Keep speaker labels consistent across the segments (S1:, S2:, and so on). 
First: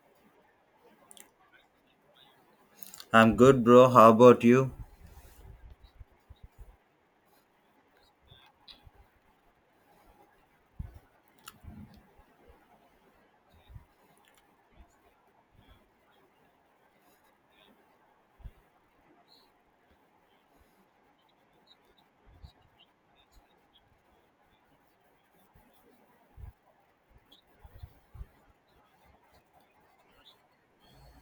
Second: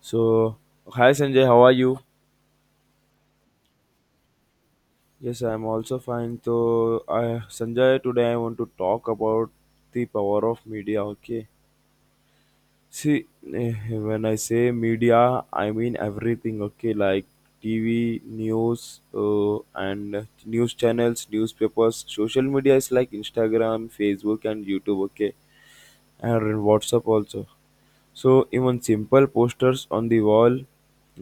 S1: So, hi Sanjay, how are you?
S2: I'm good, bro. How about you?
S1: Yes, I'm also fine. So, Sanjay, today I want to talk about the power of media. Okay, see, eh, when I say media, I mean everything. Okay, like TV, news, and news channels, newspapers, social media is like Instagram, Facebook, and YouTube. Okay, and WhatsApp also. So even simple posters on the wall,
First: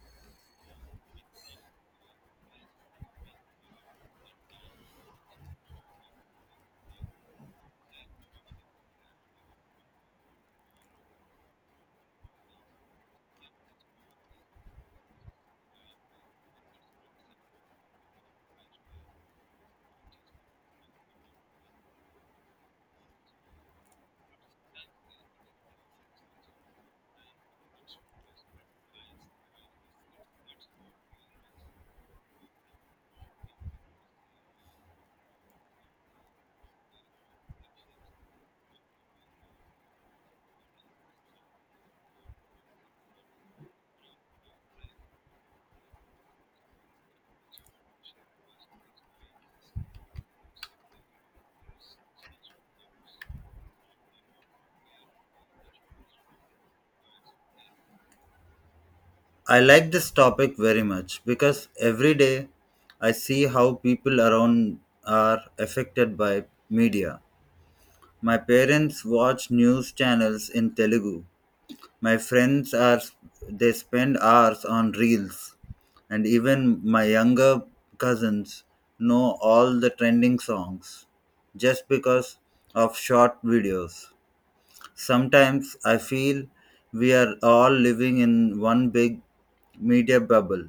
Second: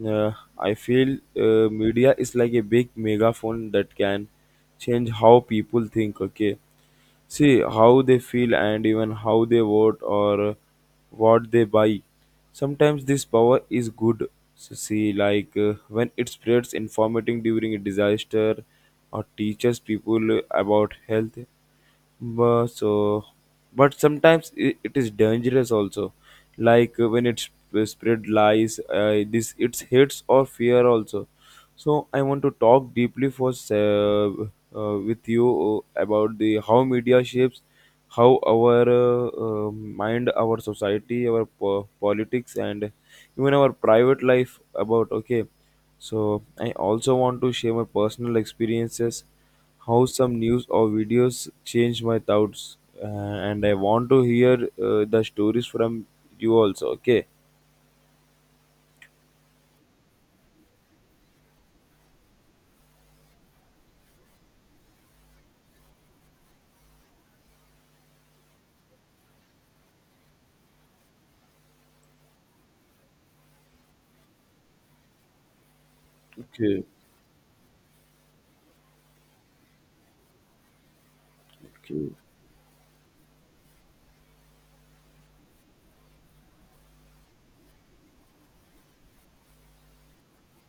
S1: uh, I feel media is like a big megaphone that can change how people think. Okay, see how they feel and even how they vote or what they buy. Sometimes this power is good. So see, like when it spreads information during a disaster or teaches people about health, but so, but sometimes it is dangerous also. Like when it spread lies, this it's hits or fear also. So I want to talk deeply for with you about the how media shapes how our mind, our society, our politics, and even our private life. About Okay, so I also want to share my personal experiences, how some news or videos change my thoughts, uh, and I want to hear the stories from you also. Okay,
S2: I like this topic very much because every day I see how people around are affected by media. My parents watch news channels in Telugu. My friends are they spend hours on reels, and even
S1: okay,
S2: my younger cousins know all the trending songs just
S1: okay,
S2: because of short videos. Sometimes I feel we are all living in one big media bubble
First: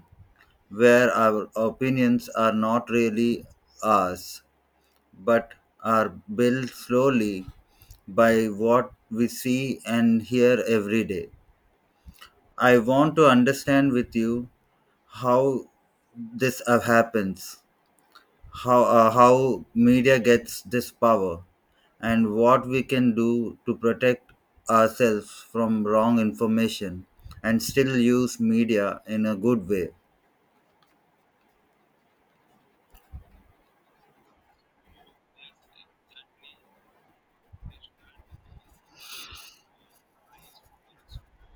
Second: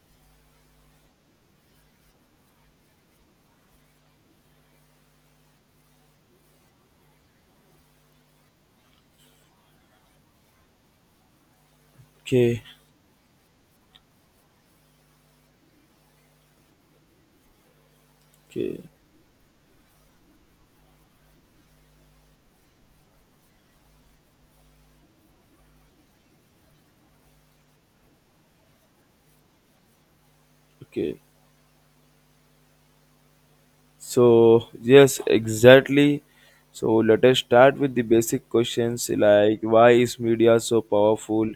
S2: where our opinions are not really ours but are built slowly by what we see and hear every day.
S1: okay,
S2: I want to understand with you how this happens,
S1: okay,
S2: how how media gets this power and what we can do to protect ourselves from wrong information and still use media in a good way.
S1: okay. So, yes, exactly. So, let us start with the basic questions like why is media so powerful?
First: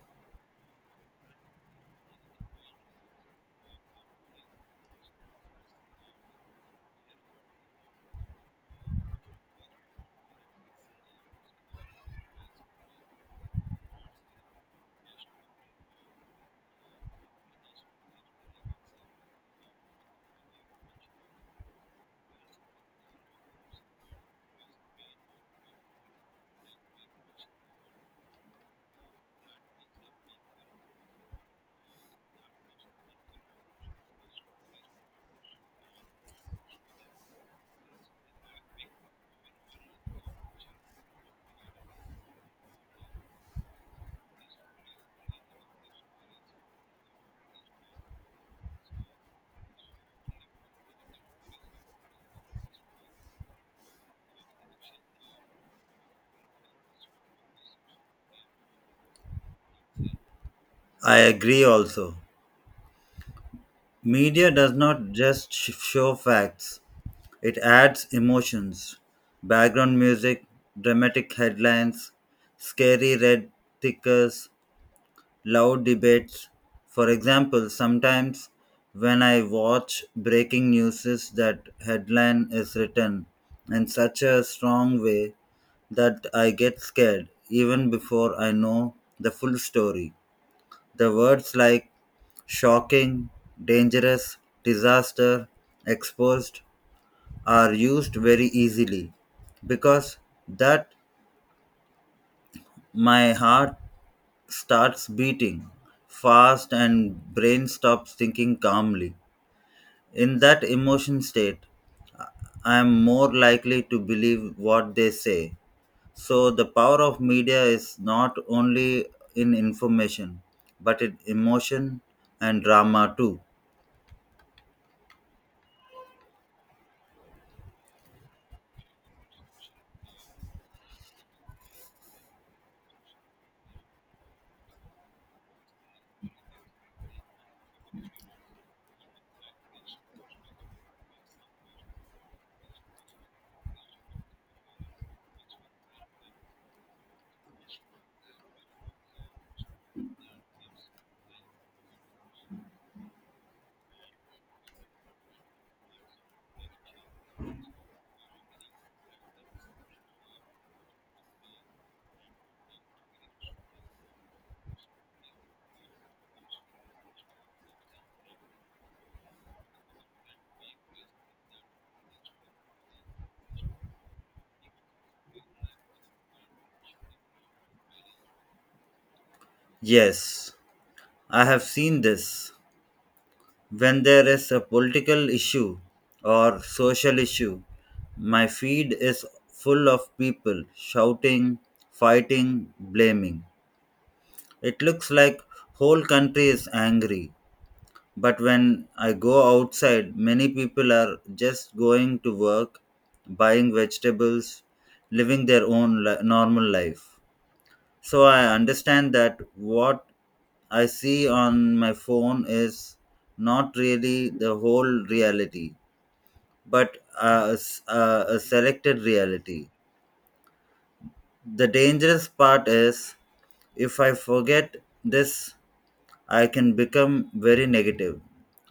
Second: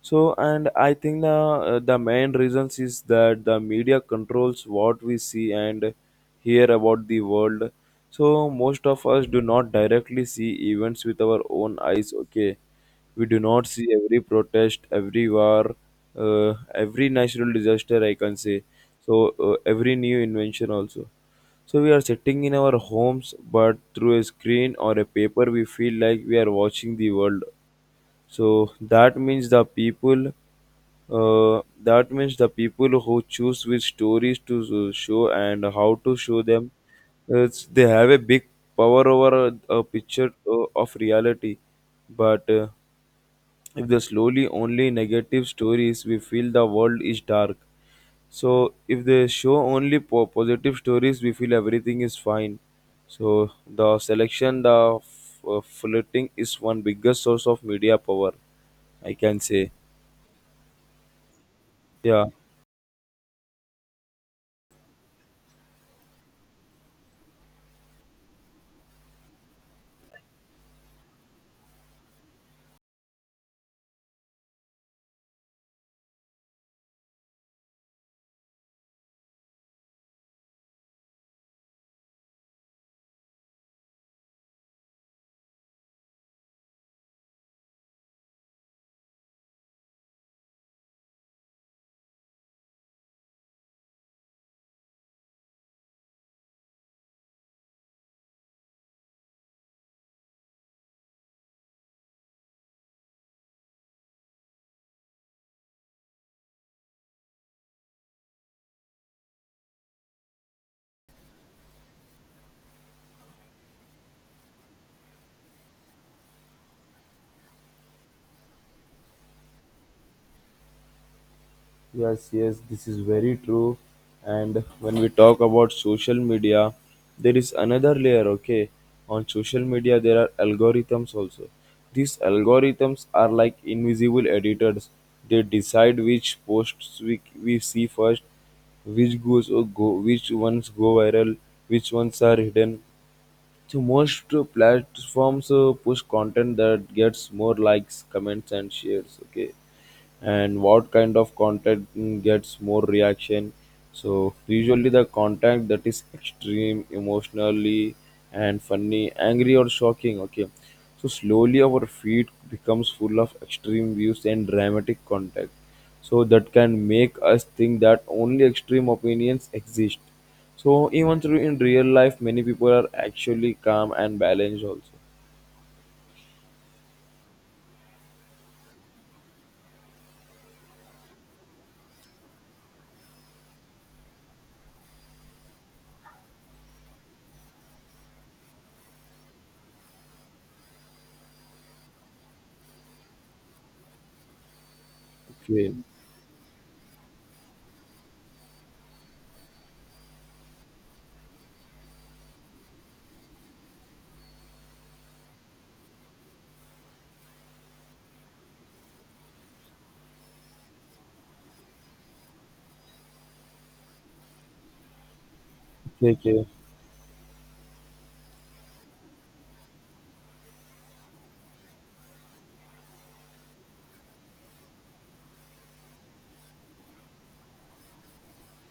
S1: So, and I think the main reasons is that the media controls what we see and hear about the world. So, most of us do not directly see events with our own eyes, okay? We do not see every protest, every war, every natural disaster, I can say. So every new invention also. So we are sitting in our homes, but through a screen or a paper, we feel like we are watching the world. So that means the people who choose which stories to show and how to show them, they have a big power over a picture of reality. But if they slowly only negative stories, we feel the world is dark. So if they show only positive stories, we feel everything is fine. So the selection, flirting is one biggest source of media power, I can say.
S2: I agree also.
S1: Yeah.
S2: Media does not just show facts. It adds emotions, background music, dramatic headlines, scary red tickers, loud debates. For example, sometimes when I watch breaking news, that headline is written in such a strong way that I get scared even before I know the full story. The words like shocking, dangerous, disaster, exposed are used very easily because that my heart starts beating fast and brain stops thinking calmly. In that emotion state, I am more likely to believe what they say. So the power of media is not only in information, but in emotion
S1: Yes, yes,
S2: and
S1: this is
S2: drama
S1: very
S2: too.
S1: true. And when we talk about social media, there is another layer, okay? On social media, there are algorithms also. These algorithms are like invisible editors. They decide which posts we see first, which goes or go, which ones go viral, which ones are hidden. So most platforms push content that gets more likes, comments, and shares, okay? And what kind of content gets more reaction. So usually the content that is extreme emotionally and funny, angry, or shocking, okay. So slowly our feed becomes full of extreme views and dramatic content, so that can make us think that only extreme opinions exist, so even through in real life many people are actually calm and balanced also.
S2: Yes, I have seen this. When there is a political issue or social issue, my feed is full of people shouting, fighting, blaming. It looks like
S1: Okay,
S2: whole country is angry. But when I go outside, many people are just going to work, buying vegetables, living their own normal life. So I understand that what I see on my phone is not really the whole reality,
S1: okay, okay,
S2: but a selected reality. The dangerous part is if I forget this, I can become very negative,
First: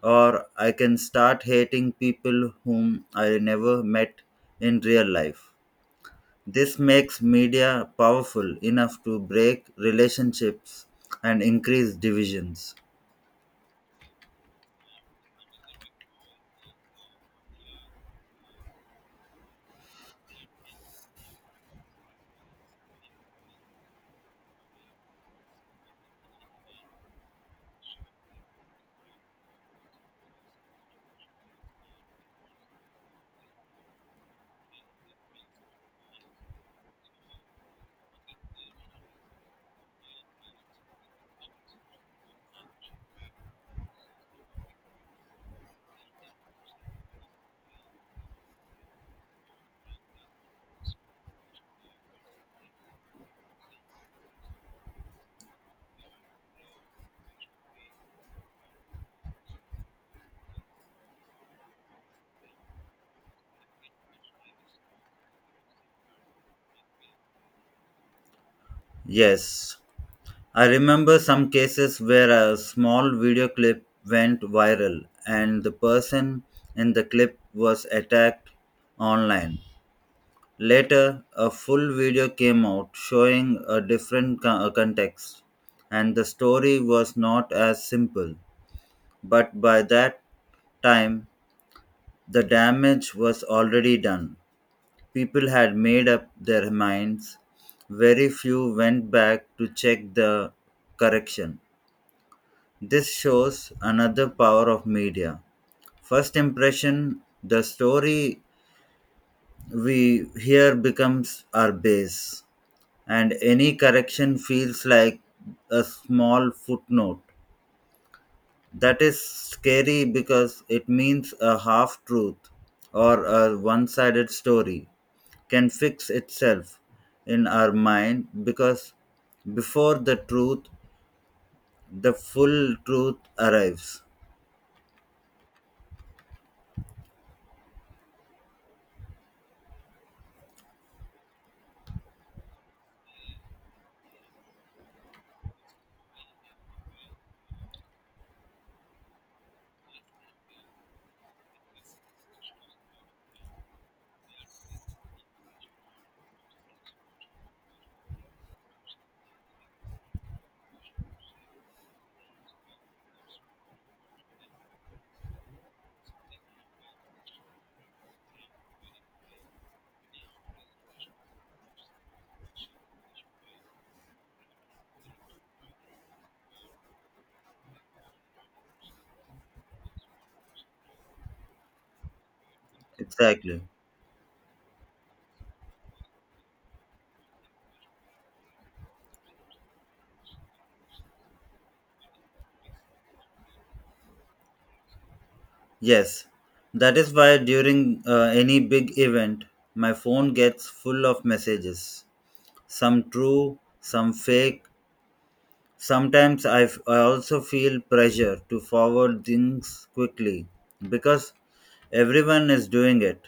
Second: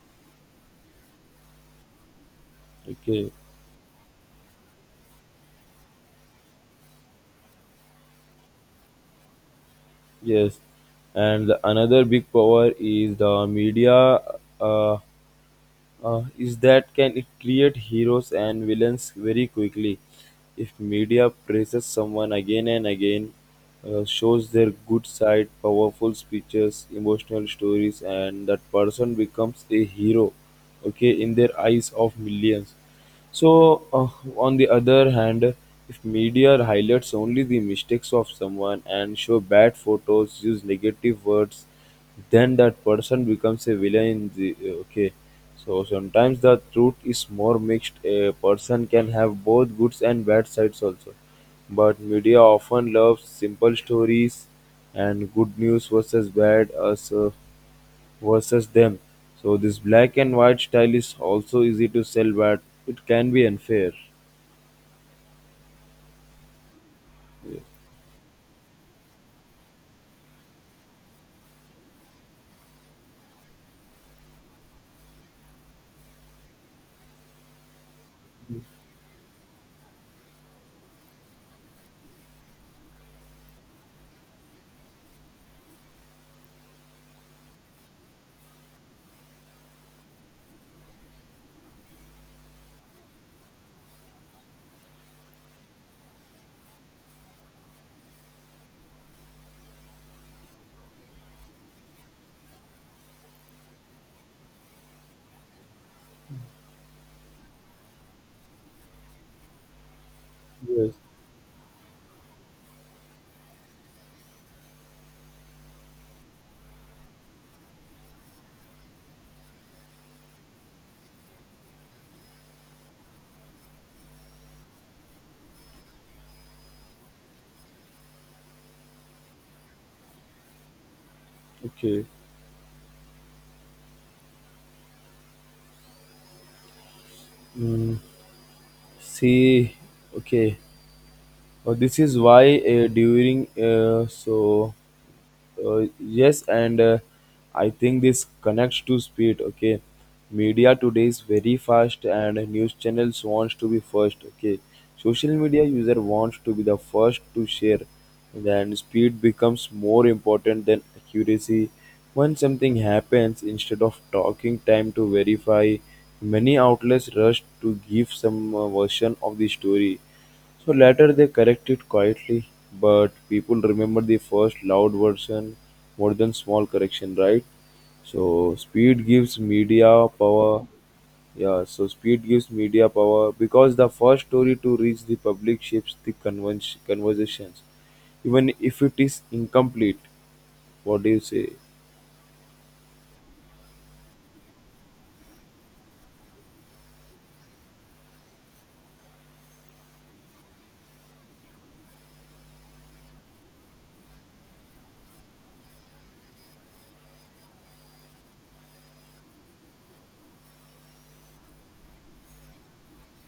S2: or I can start hating people whom
S1: okay.
S2: I never met in real life. This makes media powerful enough to break
S1: Yes,
S2: relationships and
S1: and
S2: increase
S1: another big power
S2: divisions.
S1: is the media. Uh, is that can it create heroes and villains very quickly? If media praises someone again and again, shows their good side, powerful speeches, emotional stories, and that person becomes a hero, okay, in their eyes of millions. So, on the other hand, if media highlights only the mistakes of someone and show bad photos, use negative words, then that person becomes a villain in the okay. So sometimes the truth is more mixed, a person can have both good and bad sides also, but media often loves simple stories, and good news versus bad, us versus them. So this black and white style is also easy to sell, but it can be unfair. Yes.
S2: Yes, I remember some cases where a small video clip went viral and the person in the clip was attacked online. Later, a full video came out showing a different context, and the story was not as simple. But by that time, the damage was already done. People had made up their minds. Very few went back to check the correction. This shows another power of media. First impression, the story we hear
S1: Yes.
S2: becomes our base, and any correction feels like a small footnote. That is scary because it means a half truth or a one sided story can fix itself in our mind because before the truth,
S1: Okay.
S2: the full truth arrives.
S1: Mm, See. Okay. This is why during so yes and I think this connects to speed, okay. Media today is very fast and news channels wants to be first, okay. Social media user wants to be the first to share, then speed becomes more important than accuracy. When something happens, instead of talking time to verify, many outlets rush to give some version of the story. So later they corrected quietly, but people remember the first loud version more than small correction, right? So speed gives media power. Yeah, so speed gives media power
S2: Exactly.
S1: because the first story to reach the public shapes the conversations, even if it is incomplete. What do you say?
S2: Yes. That is why during any big event, my phone gets full of messages. Some true, some fake. Sometimes I also feel pressure to forward things quickly because everyone is doing it.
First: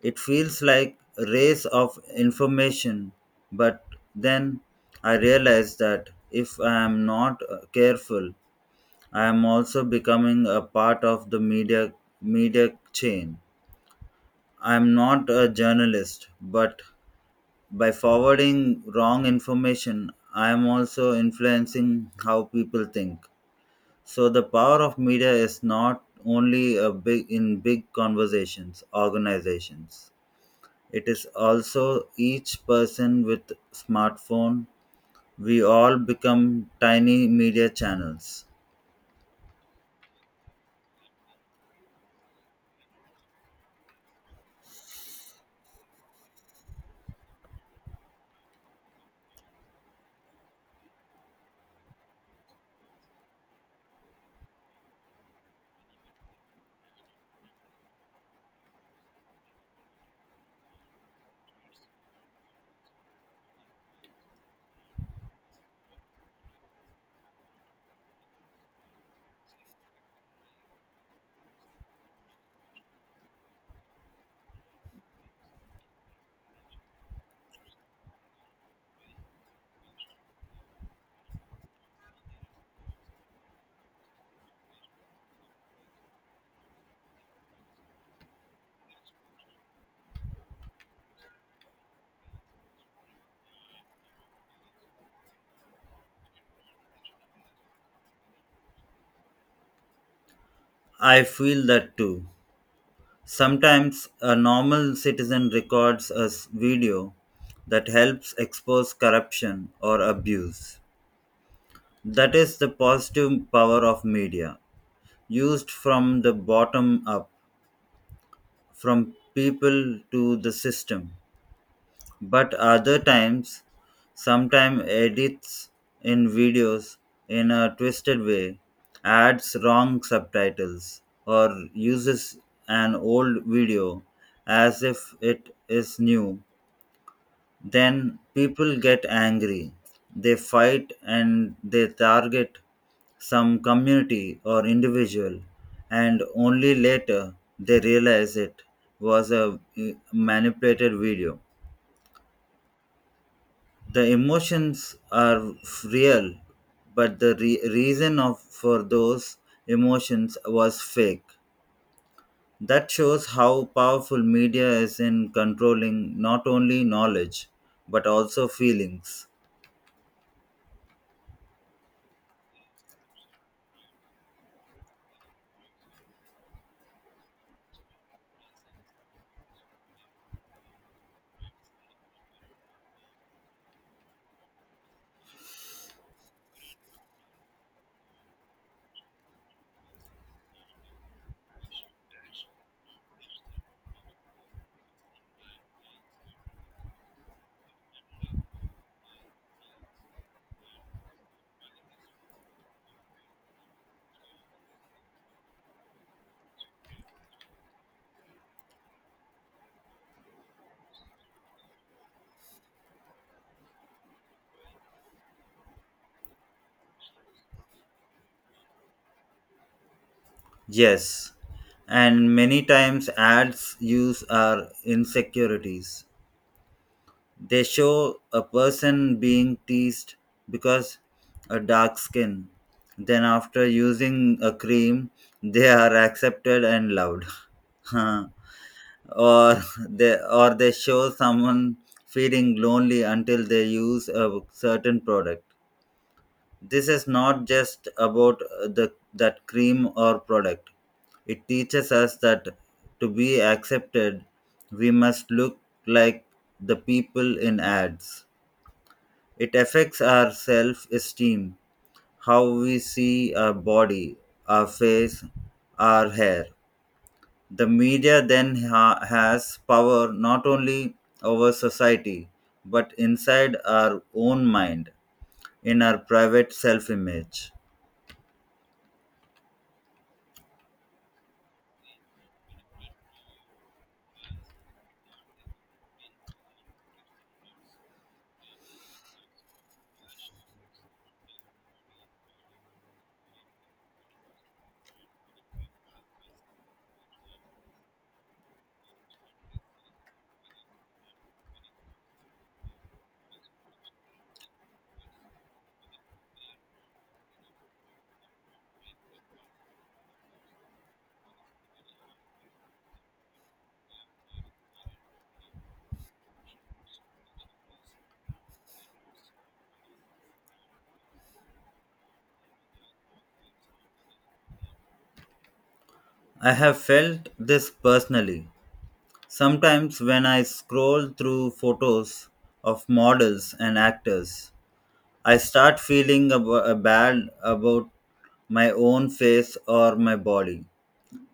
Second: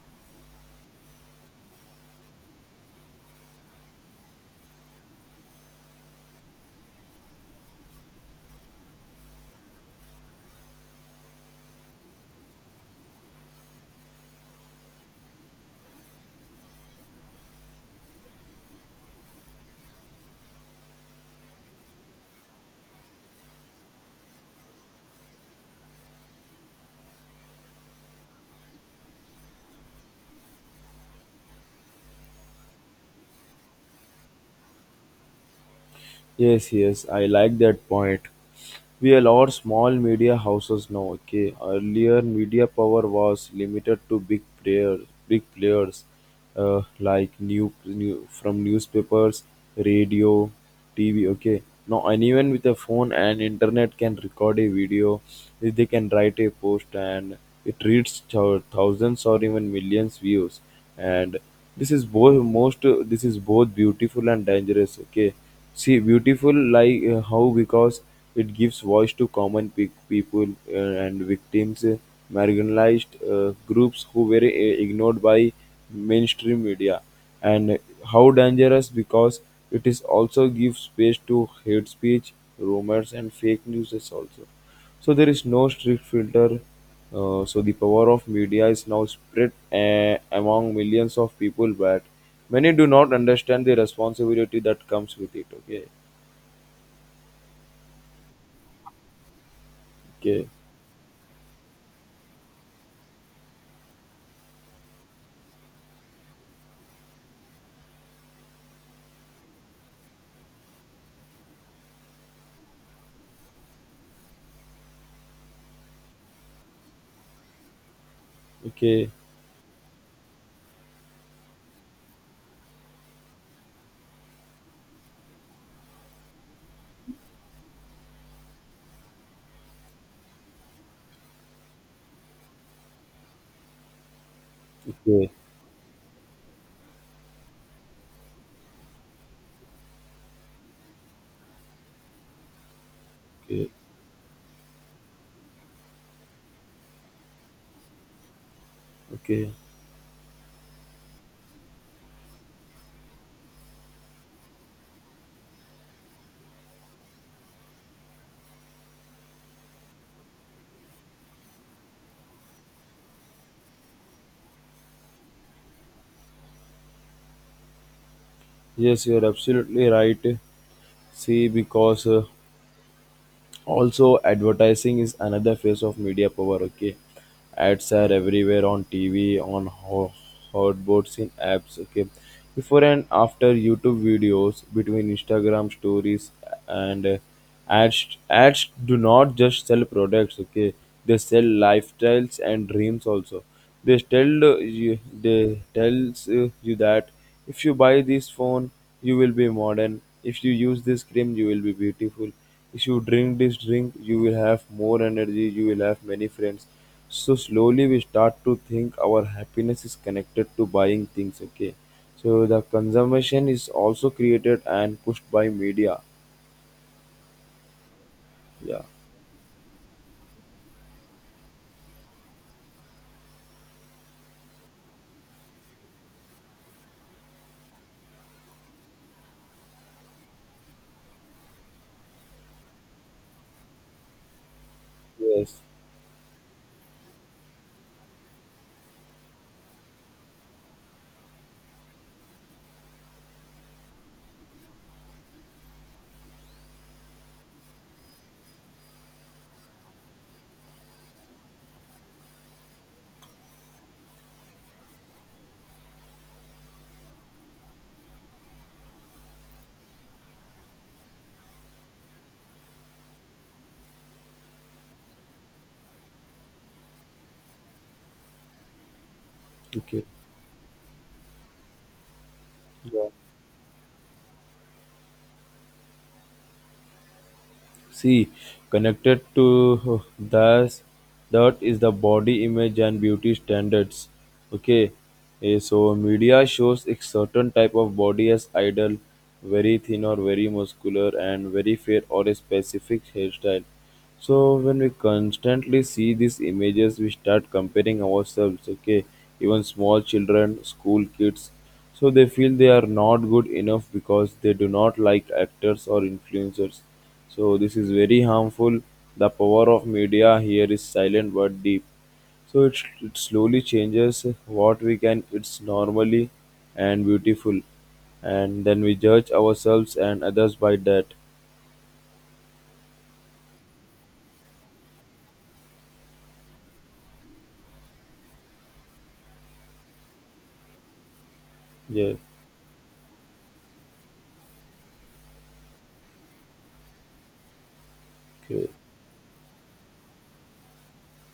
S2: It feels like a race of information, but then I realize that if I am not careful, I am also becoming a part of the media chain. I am not a journalist, but by forwarding wrong information, I am also influencing how people think. So the power of media is not only a big in big conversations, organizations. It is also each person with smartphone. We all become
S1: Yes, yes, I
S2: tiny
S1: like
S2: media
S1: that point.
S2: channels.
S1: We allow small media houses now, okay. Earlier media power was limited to big players, like new, new from newspapers, radio, tv, okay. Now anyone with a phone and internet can record a video, they can write a post and it reaches thousands or even millions views. And this is both most this is both beautiful and dangerous, okay. See, beautiful like how, because it gives voice to common people, and victims, marginalized groups who were ignored by mainstream media, and how dangerous because it is also gives space to hate speech, rumors, and fake news also. So there is no strict filter. So the power of media is now spread among millions of people, but many do not understand the responsibility that comes with it. Okay, okay,
S2: I feel that too. Sometimes a normal citizen records a video that helps expose corruption or abuse. That is the positive power of media, used from the bottom up,
S1: okay,
S2: from people to the system. But other times, sometimes edits in videos in a twisted way, adds wrong subtitles, or uses an old video as if
S1: okay,
S2: it is new. Then people get angry. They fight and they target some
S1: okay,
S2: community or individual, and only later they realize it was
S1: okay.
S2: a manipulated video. The emotions are real but the reason of for those emotions was fake. That shows how powerful media is in controlling not only knowledge but also
S1: Yes, you are
S2: feelings.
S1: absolutely right. See, because also advertising is another face of media power, okay. Ads are everywhere, on tv, on hotboards, in apps, okay, before and after YouTube videos, between Instagram stories, and ads do not just sell products, okay. They sell lifestyles and dreams also. They tells you that if you buy this phone you will be modern, if you use this cream you will be beautiful, if you drink this drink, you will have more energy, you will have many friends. So slowly we start to think our happiness is connected to buying things, okay? So the consumption is also created and pushed by media. Yeah.
S2: Yes, and many times ads use our insecurities. They show a person being teased because a dark skin. Then after using a cream,
S1: Yes.
S2: they are accepted and loved. Or they show someone feeling lonely until they use a certain product. This is not just about the that cream or product. It teaches us that to be accepted, we must look like the people in ads. It affects our self esteem, how we see our body, our face, our hair. The media then has
S1: Okay.
S2: power not only over society, but
S1: Yeah.
S2: inside our own mind, in our private self image.
S1: See, connected to that, that is the body image and beauty standards. Okay, so media shows a certain type of body as ideal, very thin or very muscular, and very fair or a specific hairstyle. So when we constantly see these images, we start comparing ourselves. Okay, even small children, school kids, so they feel they are not good enough because they do not like actors or influencers. So this is very harmful. The power of media here is silent but deep. So it slowly changes what we can. It's normally and beautiful, and then we judge ourselves and others by that.
S2: I have felt this personally. Sometimes when I scroll through
S1: Yeah.
S2: photos of models and actors, I start feeling bad about
S1: Okay.
S2: my own face or my body.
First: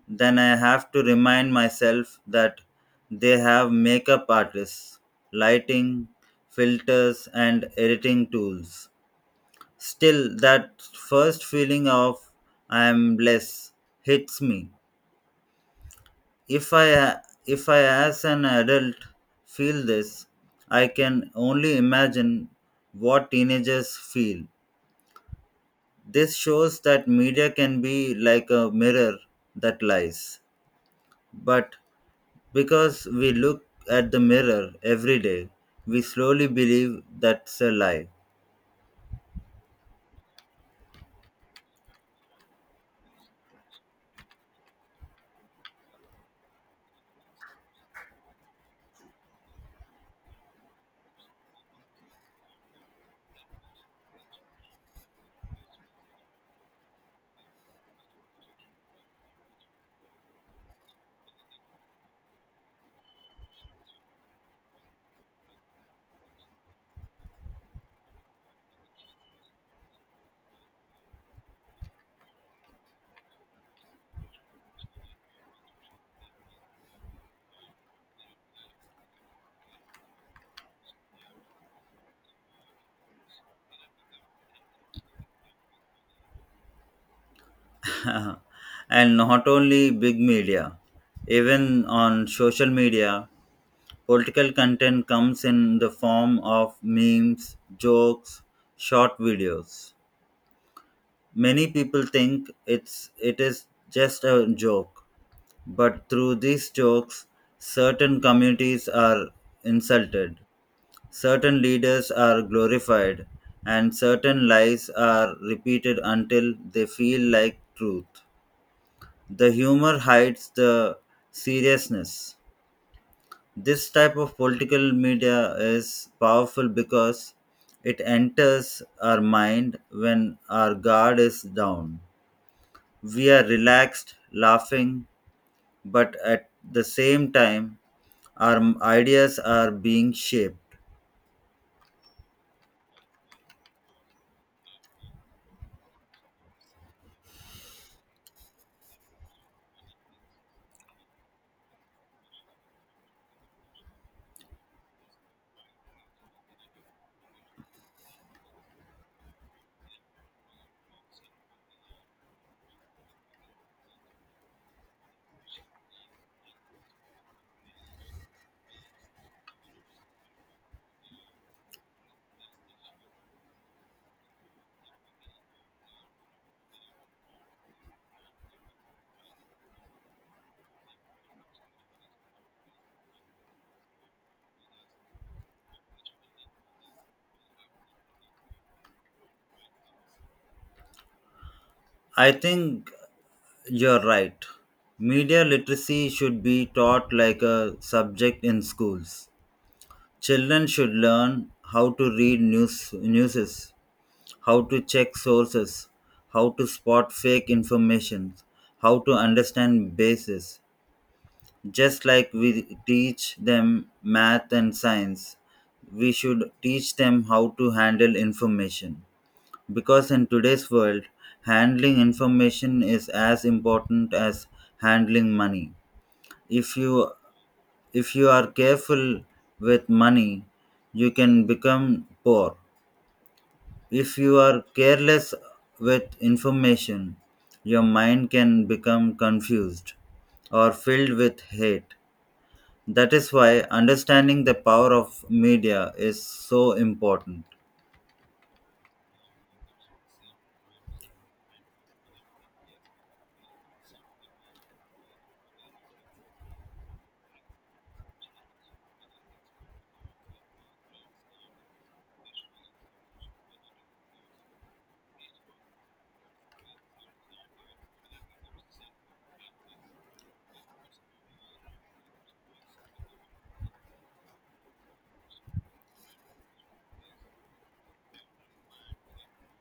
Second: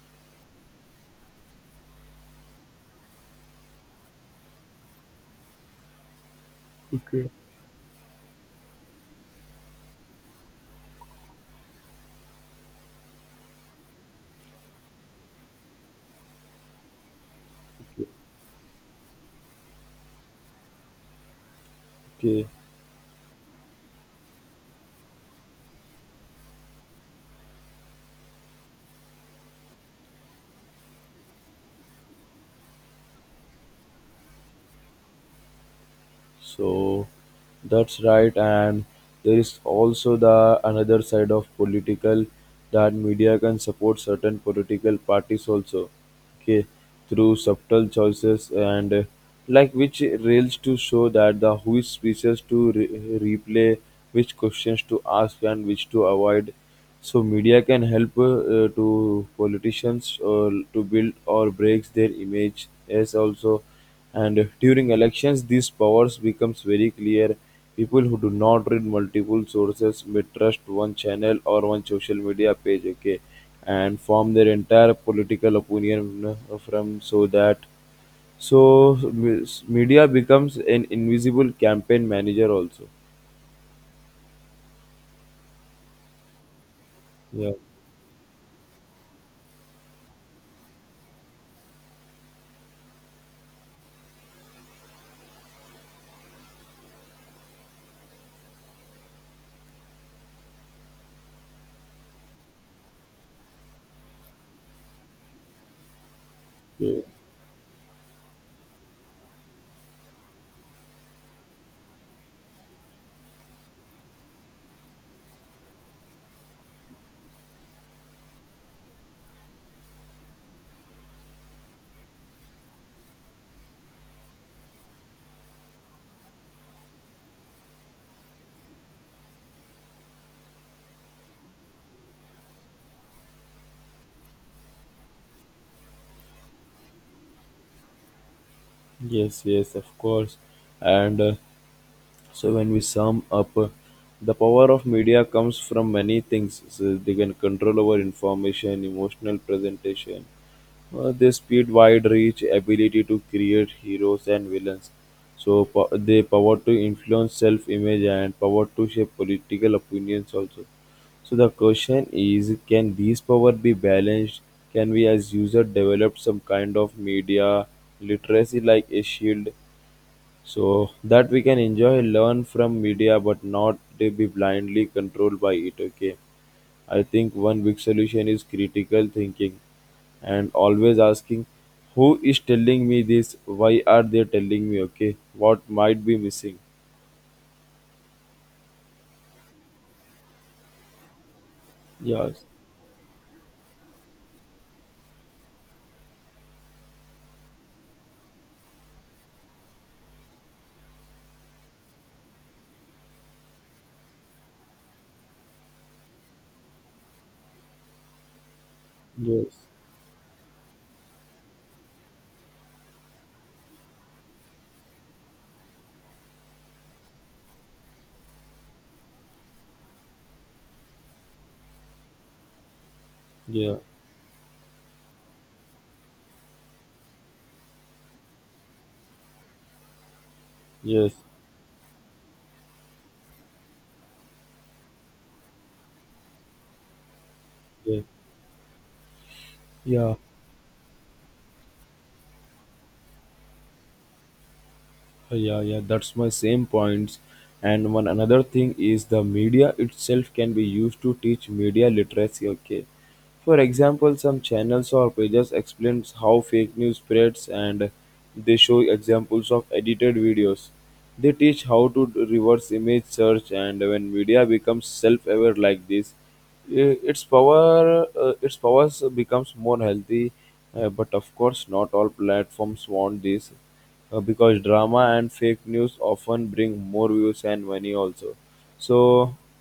S2: Then I have to remind myself that they have makeup artists, lighting, filters,
S1: Okay.
S2: and editing tools. Still, that first feeling of I am less hits me. If I, if I as an adult feel this, I can only
S1: Okay.
S2: imagine what teenagers feel. This shows that media can be like a mirror that lies. But because we look at the mirror every day, we slowly believe
S1: So
S2: that's a
S1: that's
S2: lie.
S1: right, and there is also the another side of political that media can support certain political parties also, okay, through subtle choices and like which rails to show that the who is speeches to replay, which questions to ask, and which to avoid. So media can help to politicians to build or breaks their image as also, and during elections these powers becomes very clear, people who do not read multiple sources may trust one channel or one social media page, okay, and form their entire political opinion from so that, so media becomes an invisible campaign manager also. Yeah,
S2: And not only big media, even on social media, political content comes in the form of memes, jokes, short videos. Many people think it is just a joke. But through these
S1: yeah.
S2: jokes, certain communities are insulted, certain leaders are glorified, and certain lies are repeated until they feel like truth. The humor hides the seriousness. This type of political media is powerful because it enters our mind when our guard is down. We are relaxed, laughing, but at the same time, our
S1: Yes,
S2: ideas are
S1: yes, of
S2: being
S1: course.
S2: shaped.
S1: And so when we sum up, the power of media comes from many things. So they can control over information, emotional presentation, they speed, wide reach, ability to create heroes and villains. So they power to influence self-image and power to shape political opinions also. So the question is, can these power be balanced? Can we as user develop some kind of media literacy like a shield so that we can enjoy learn from media but not to be blindly controlled by it, okay? I think one big solution is critical thinking and always asking who is telling me this, why are they telling me, okay, what might be missing.
S2: I
S1: Yes,
S2: think you're right. Media literacy should be taught like a subject in schools. Children should learn how to read news newses, how to check sources, how to spot fake information, how to
S1: yes,
S2: understand bases. Just like we teach them math and science, we should teach them how to handle information. Because in today's world, handling information is as
S1: yeah,
S2: important as handling money. If you if you are careful with money, you
S1: yes,
S2: can become poor. If you are careless with information, your
S1: yeah,
S2: mind can become confused
S1: yeah.
S2: or filled with hate. That is why understanding the power of
S1: Yeah, yeah,
S2: media
S1: that's
S2: is
S1: my same
S2: so
S1: points.
S2: important.
S1: And one another thing is the media itself can be used to teach media literacy. Okay, for example, some channels or pages explains how fake news spreads, and they show examples of edited videos. They teach how to do reverse image search, and when media becomes self-aware like this, its powers becomes more healthy, but of course not all platforms want this, because drama and fake news often bring more views and money also. So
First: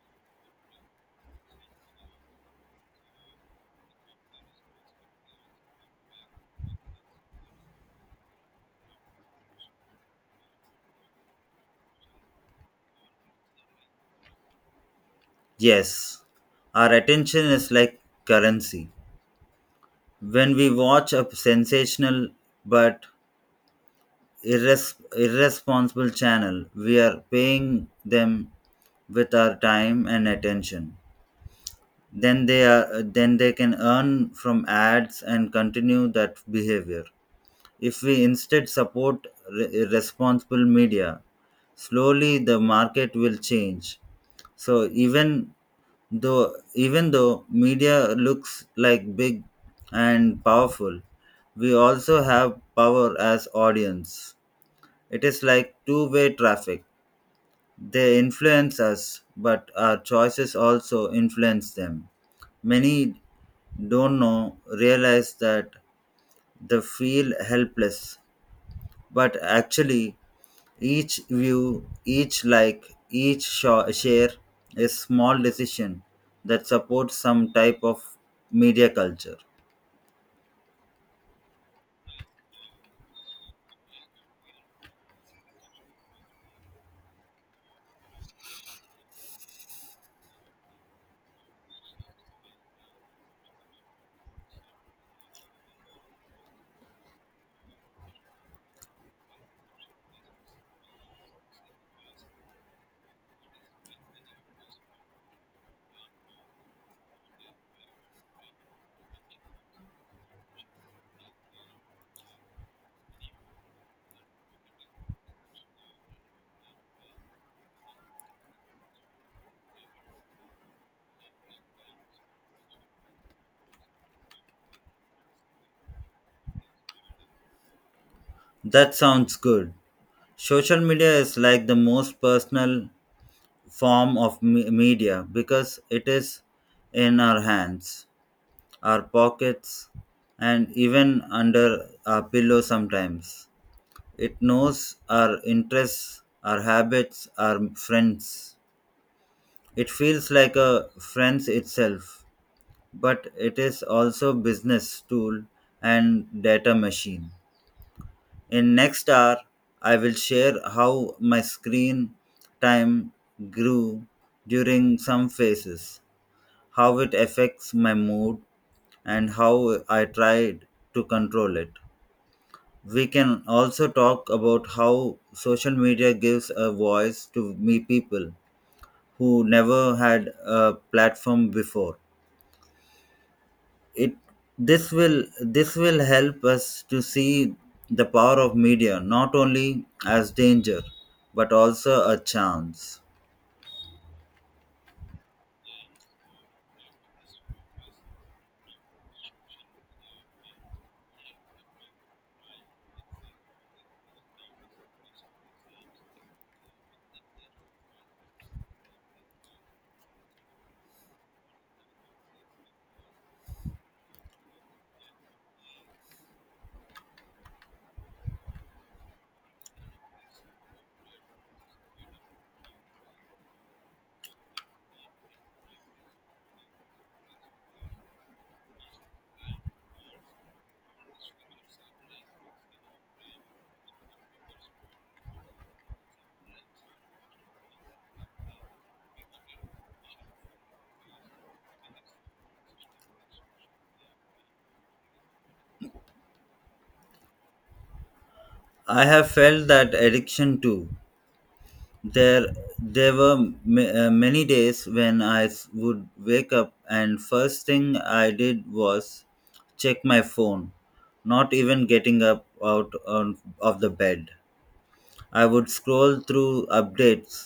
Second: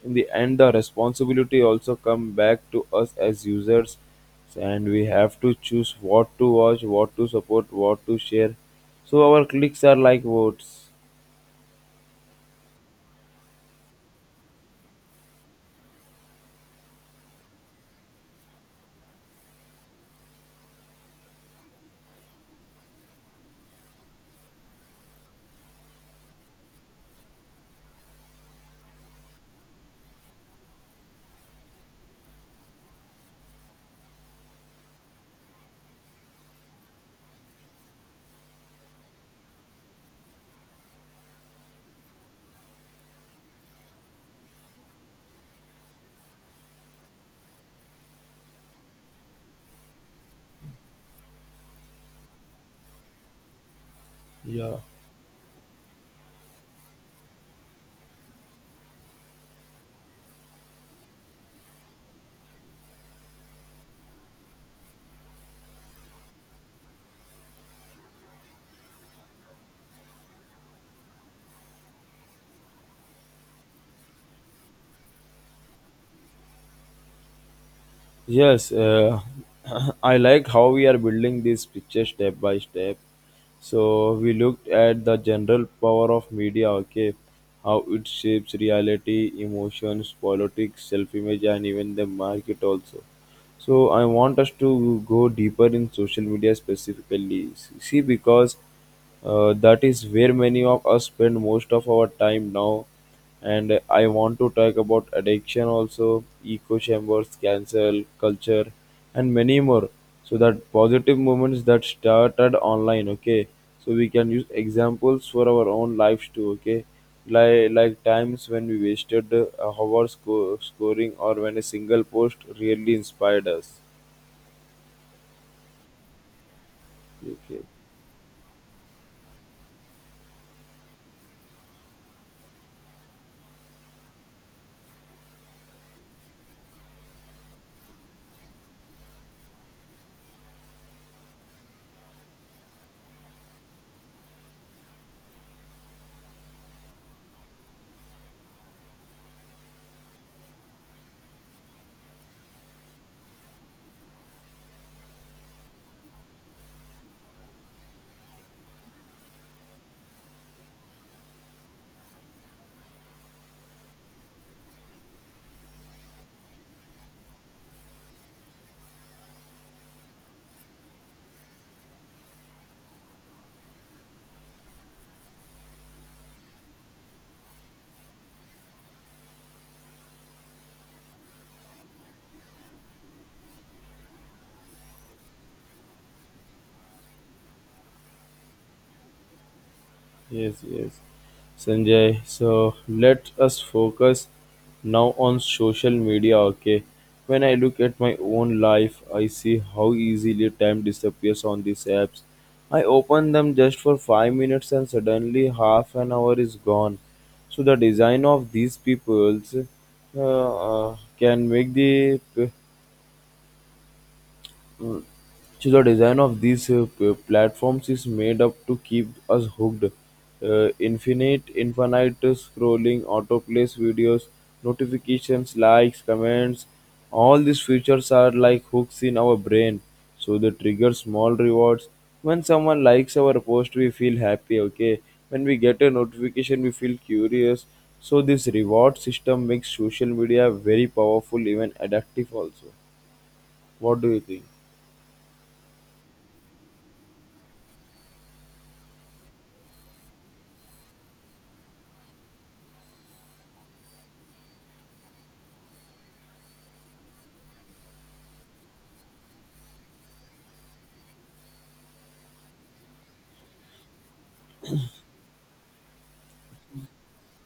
S1: in the end the responsibility also come back to us as users, and we have to choose what to watch, what to support, what to share. So our clicks are like votes.
S2: Yes, our attention is like currency. When we watch a sensational but irresponsible channel, we are paying them with our time and attention. Then they can earn from ads and continue that behavior. If we instead support responsible media, slowly the market will change. So even though media looks like big and powerful, we also have power as audience.
S1: Yeah.
S2: It is like two-way traffic. They influence us, but our choices also influence them. Many don't know realize that they feel helpless but actually each view, each like, each share a small decision that supports some type of
S1: Yes,
S2: media
S1: uh,
S2: culture.
S1: I liked how we are building this picture step by step. So we looked at the general power of media. Okay, how it shapes reality, emotions, politics, self-image, and even the market also. So I want us to go deeper in social media specifically. See, because that is where many of us spend most of our time now. And I want to talk about addiction also, echo chambers, cancel culture, and many more. So that positive movements that started online. Okay, so we can use examples for our own lives too. Okay, like times when we wasted hours scoring, or when a single post really inspired us. Okay.
S2: That sounds good. Social media is like the most personal form of media because it is in our hands, our pockets, and even under our pillow sometimes. It knows our interests, our habits, our friends. It feels like a friends itself, but it is also business tool and data machine. In next hour, I will share how my screen time grew during some phases, how it affects my mood, and how I tried to control it. We can also talk about how social media gives a voice to me people who never had a platform before. It this will This will help us to see the power of media not only as
S1: Yes,
S2: danger
S1: yes,
S2: but also a
S1: Sanjay. So
S2: chance.
S1: let us focus now on social media. Okay, when I look at my own life, I see how easily time disappears on these apps. I open them just for 5 minutes, and suddenly half an hour is gone. So the design of these peoples can make the p- so the design of these platforms is made up to keep us hooked. Infinite scrolling, autoplays videos, notifications, likes, comments. All these features are like hooks in our brain. So they trigger small rewards. When someone likes our post, we feel happy. Okay. When we get a notification, we feel curious. So this reward system makes social media very powerful, even addictive. Also, what do you think?
S2: I have felt that addiction too. there there were many days when I would wake up and first thing I did was check my phone, not even getting up out on, of the bed. I would scroll through updates,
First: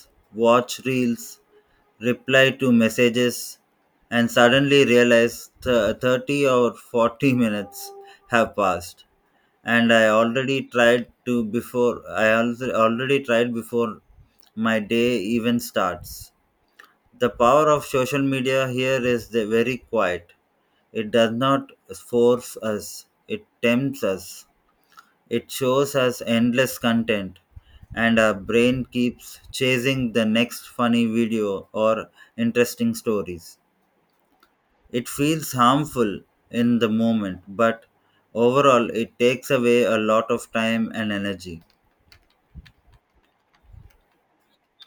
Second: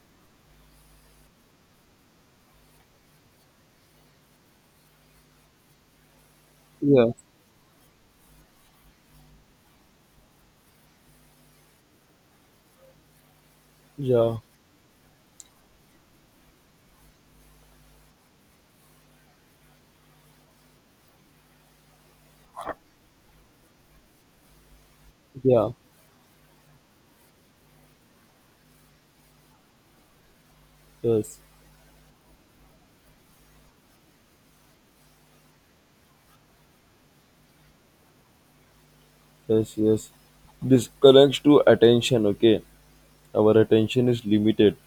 S2: watch reels, reply to messages, and suddenly realize 30 or
S1: Yeah.
S2: 40 minutes have passed. And I already tried to before I also already tried before
S1: Yeah.
S2: my day even starts. The power of social media here is the very quiet. It does not force us, it tempts us. It
S1: Yeah,
S2: shows us endless content, and our brain keeps chasing the next funny
S1: yes,
S2: video or interesting stories. It feels harmful in the moment, but overall, it takes
S1: yes,
S2: away a
S1: yes.
S2: lot of time
S1: This
S2: and
S1: connects
S2: energy.
S1: to attention, okay? Our attention is limited.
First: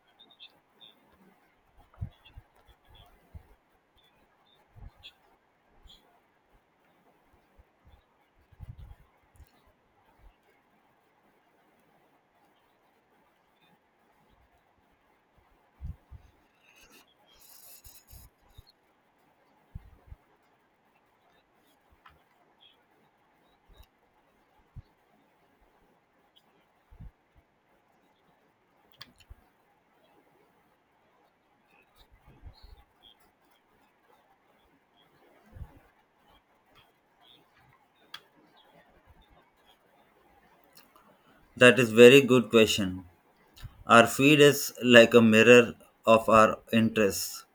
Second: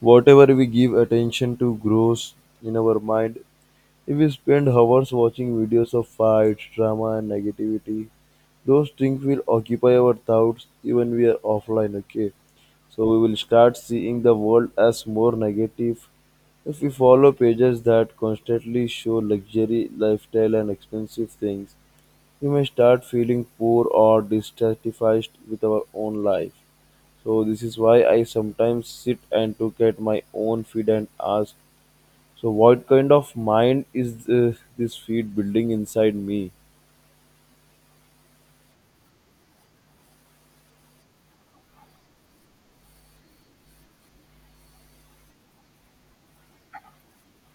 S1: Whatever we give attention to grows in our mind. If we spend hours watching videos of fights, drama, and negativity, those things will occupy our thoughts even we are offline, okay? So we will start seeing the world as more negative if we follow pages that constantly show luxury, lifestyle, and expensive things. We may start feeling poor or dissatisfied with our own life. So this is why I sometimes sit and look at my own feed and ask, so what kind of mind is this feed building inside me?
S2: That is very good question. Our feed is like a mirror of our interests,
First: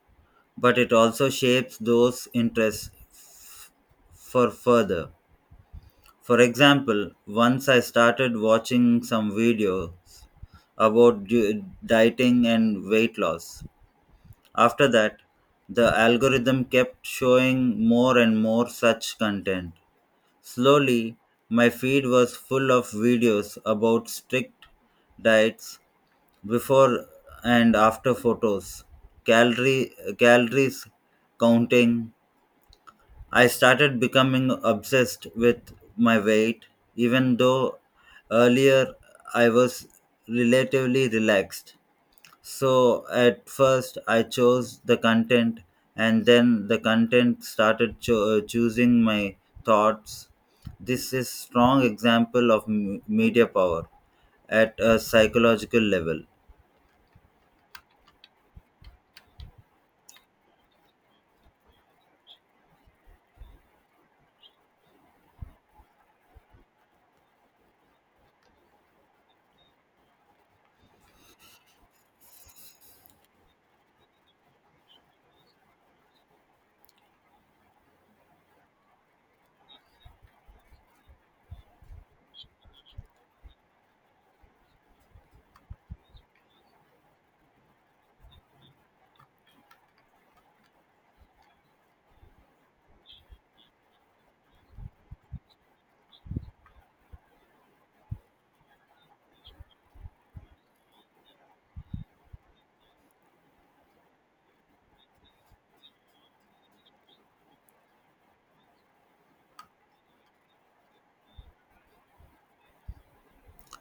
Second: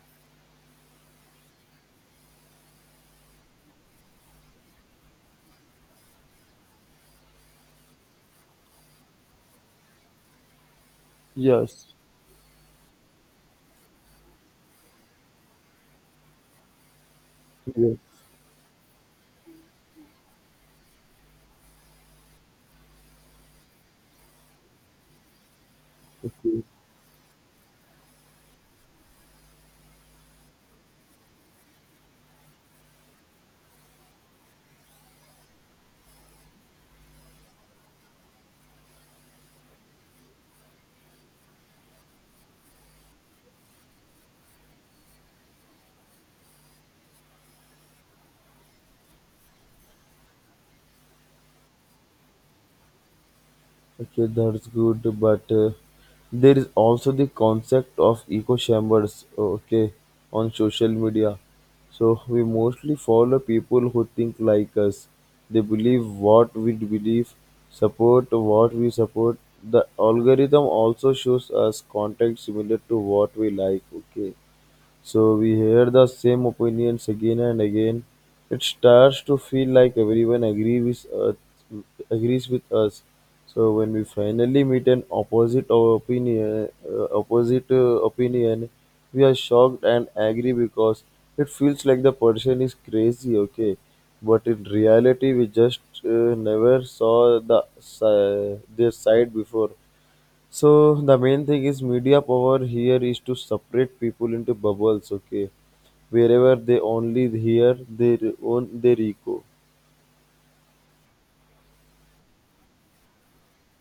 S2: but it also shapes those interests for further. For example, once I started watching some videos about
S1: Yes.
S2: dieting and weight loss. After that, the algorithm kept showing
S1: Yes.
S2: more and more such content. Slowly, my feed was full of videos about strict diets,
S1: Okay.
S2: before and after photos, calorie calories counting. I started becoming obsessed with my weight, even though earlier I was relatively relaxed. So at first I chose the content, and then the content started choosing my thoughts. This is strong example of media power
S1: Okay, that's
S2: at a
S1: good, but
S2: psychological level.
S1: there is also the concept of echo chambers. Okay, on social media, so we mostly follow people who think like us. They believe what we believe, support what we support. The algorithm also shows us content similar to what we like. Okay, so we hear the same opinions again and again. It starts to feel like everyone agree with us, agrees with us. So when we finally meet an opposite opinion, we are shocked and angry because it feels like the person is crazy. Okay, but in reality, we just never saw their side before. So the main thing is media power here is to separate people into bubbles. Okay, wherever they only hear their own their ego.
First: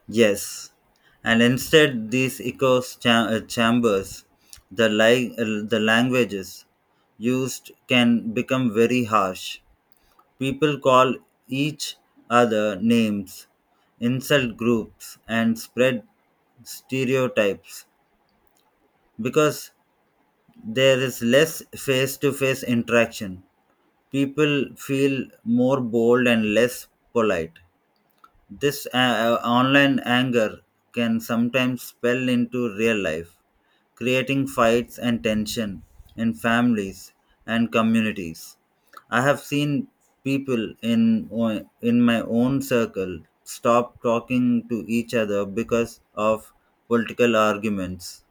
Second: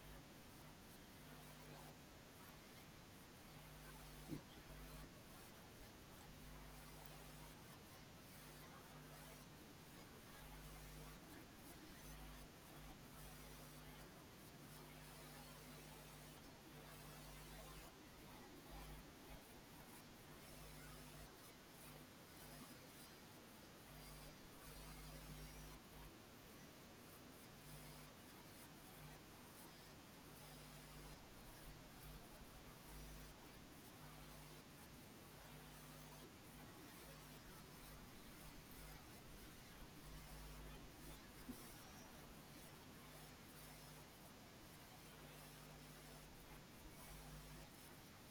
S2: Yes, and instead these echo chambers, the the languages used can become very harsh. People call each other names, insult groups, and spread stereotypes because there is less face-to-face interaction. People feel more bold and less polite. This online anger can sometimes spill into real life, creating fights and tension in families and communities. I have seen people in in my own circle stop talking to each other because of political arguments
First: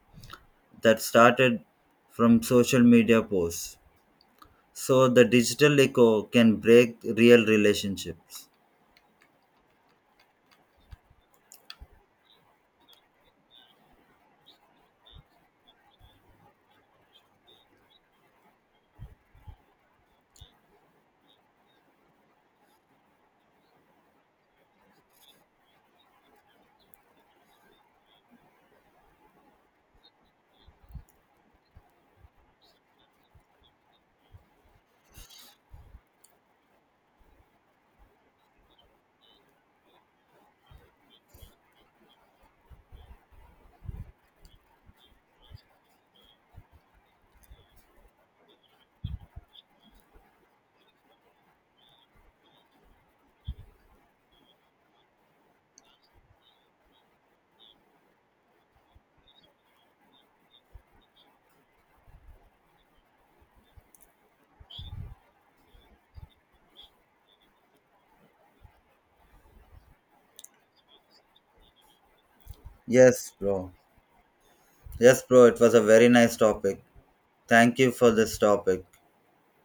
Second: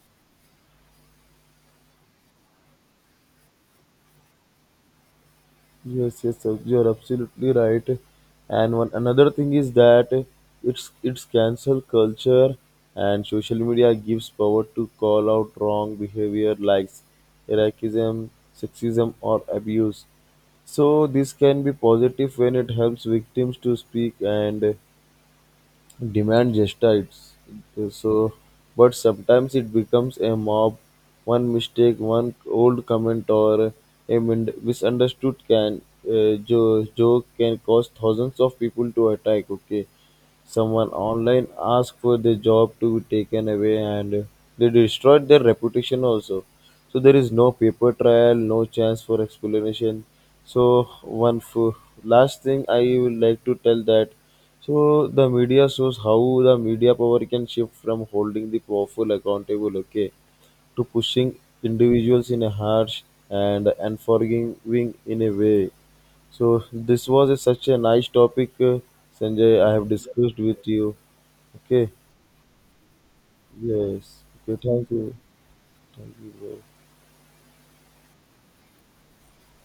S2: that started from social media posts. So the digital echo
S1: Yes, yes,
S2: can
S1: sir. You are
S2: break real
S1: absolutely right.
S2: relationships.
S1: And one another thing is that it's cancel culture, and social media gives power to call out wrong behavior like racism, sexism, or abuse. So this can be positive when it helps victims to speak and demand justice, so but sometimes it becomes a mob. One mistake, one old comment, or a misunderstood joke can cause thousands of people to attack. Okay, someone online asked for their job to be taken away, and they destroyed their reputation also. So there is no paper trial, no chance for explanation. So one f- last thing I would like to tell that. So the media shows how the media power can shift from holding the powerful accountable, okay, to pushing individuals in a harsh and unforgiving in a way. So this was such a nice topic, Sanjay. I have discussed with you. Okay.
S2: Yes, bro.
S1: Yes. Okay. Thank you.
S2: Yes, bro, it was a very
S1: Thank you,
S2: nice
S1: bro.
S2: topic. Thank you for this topic.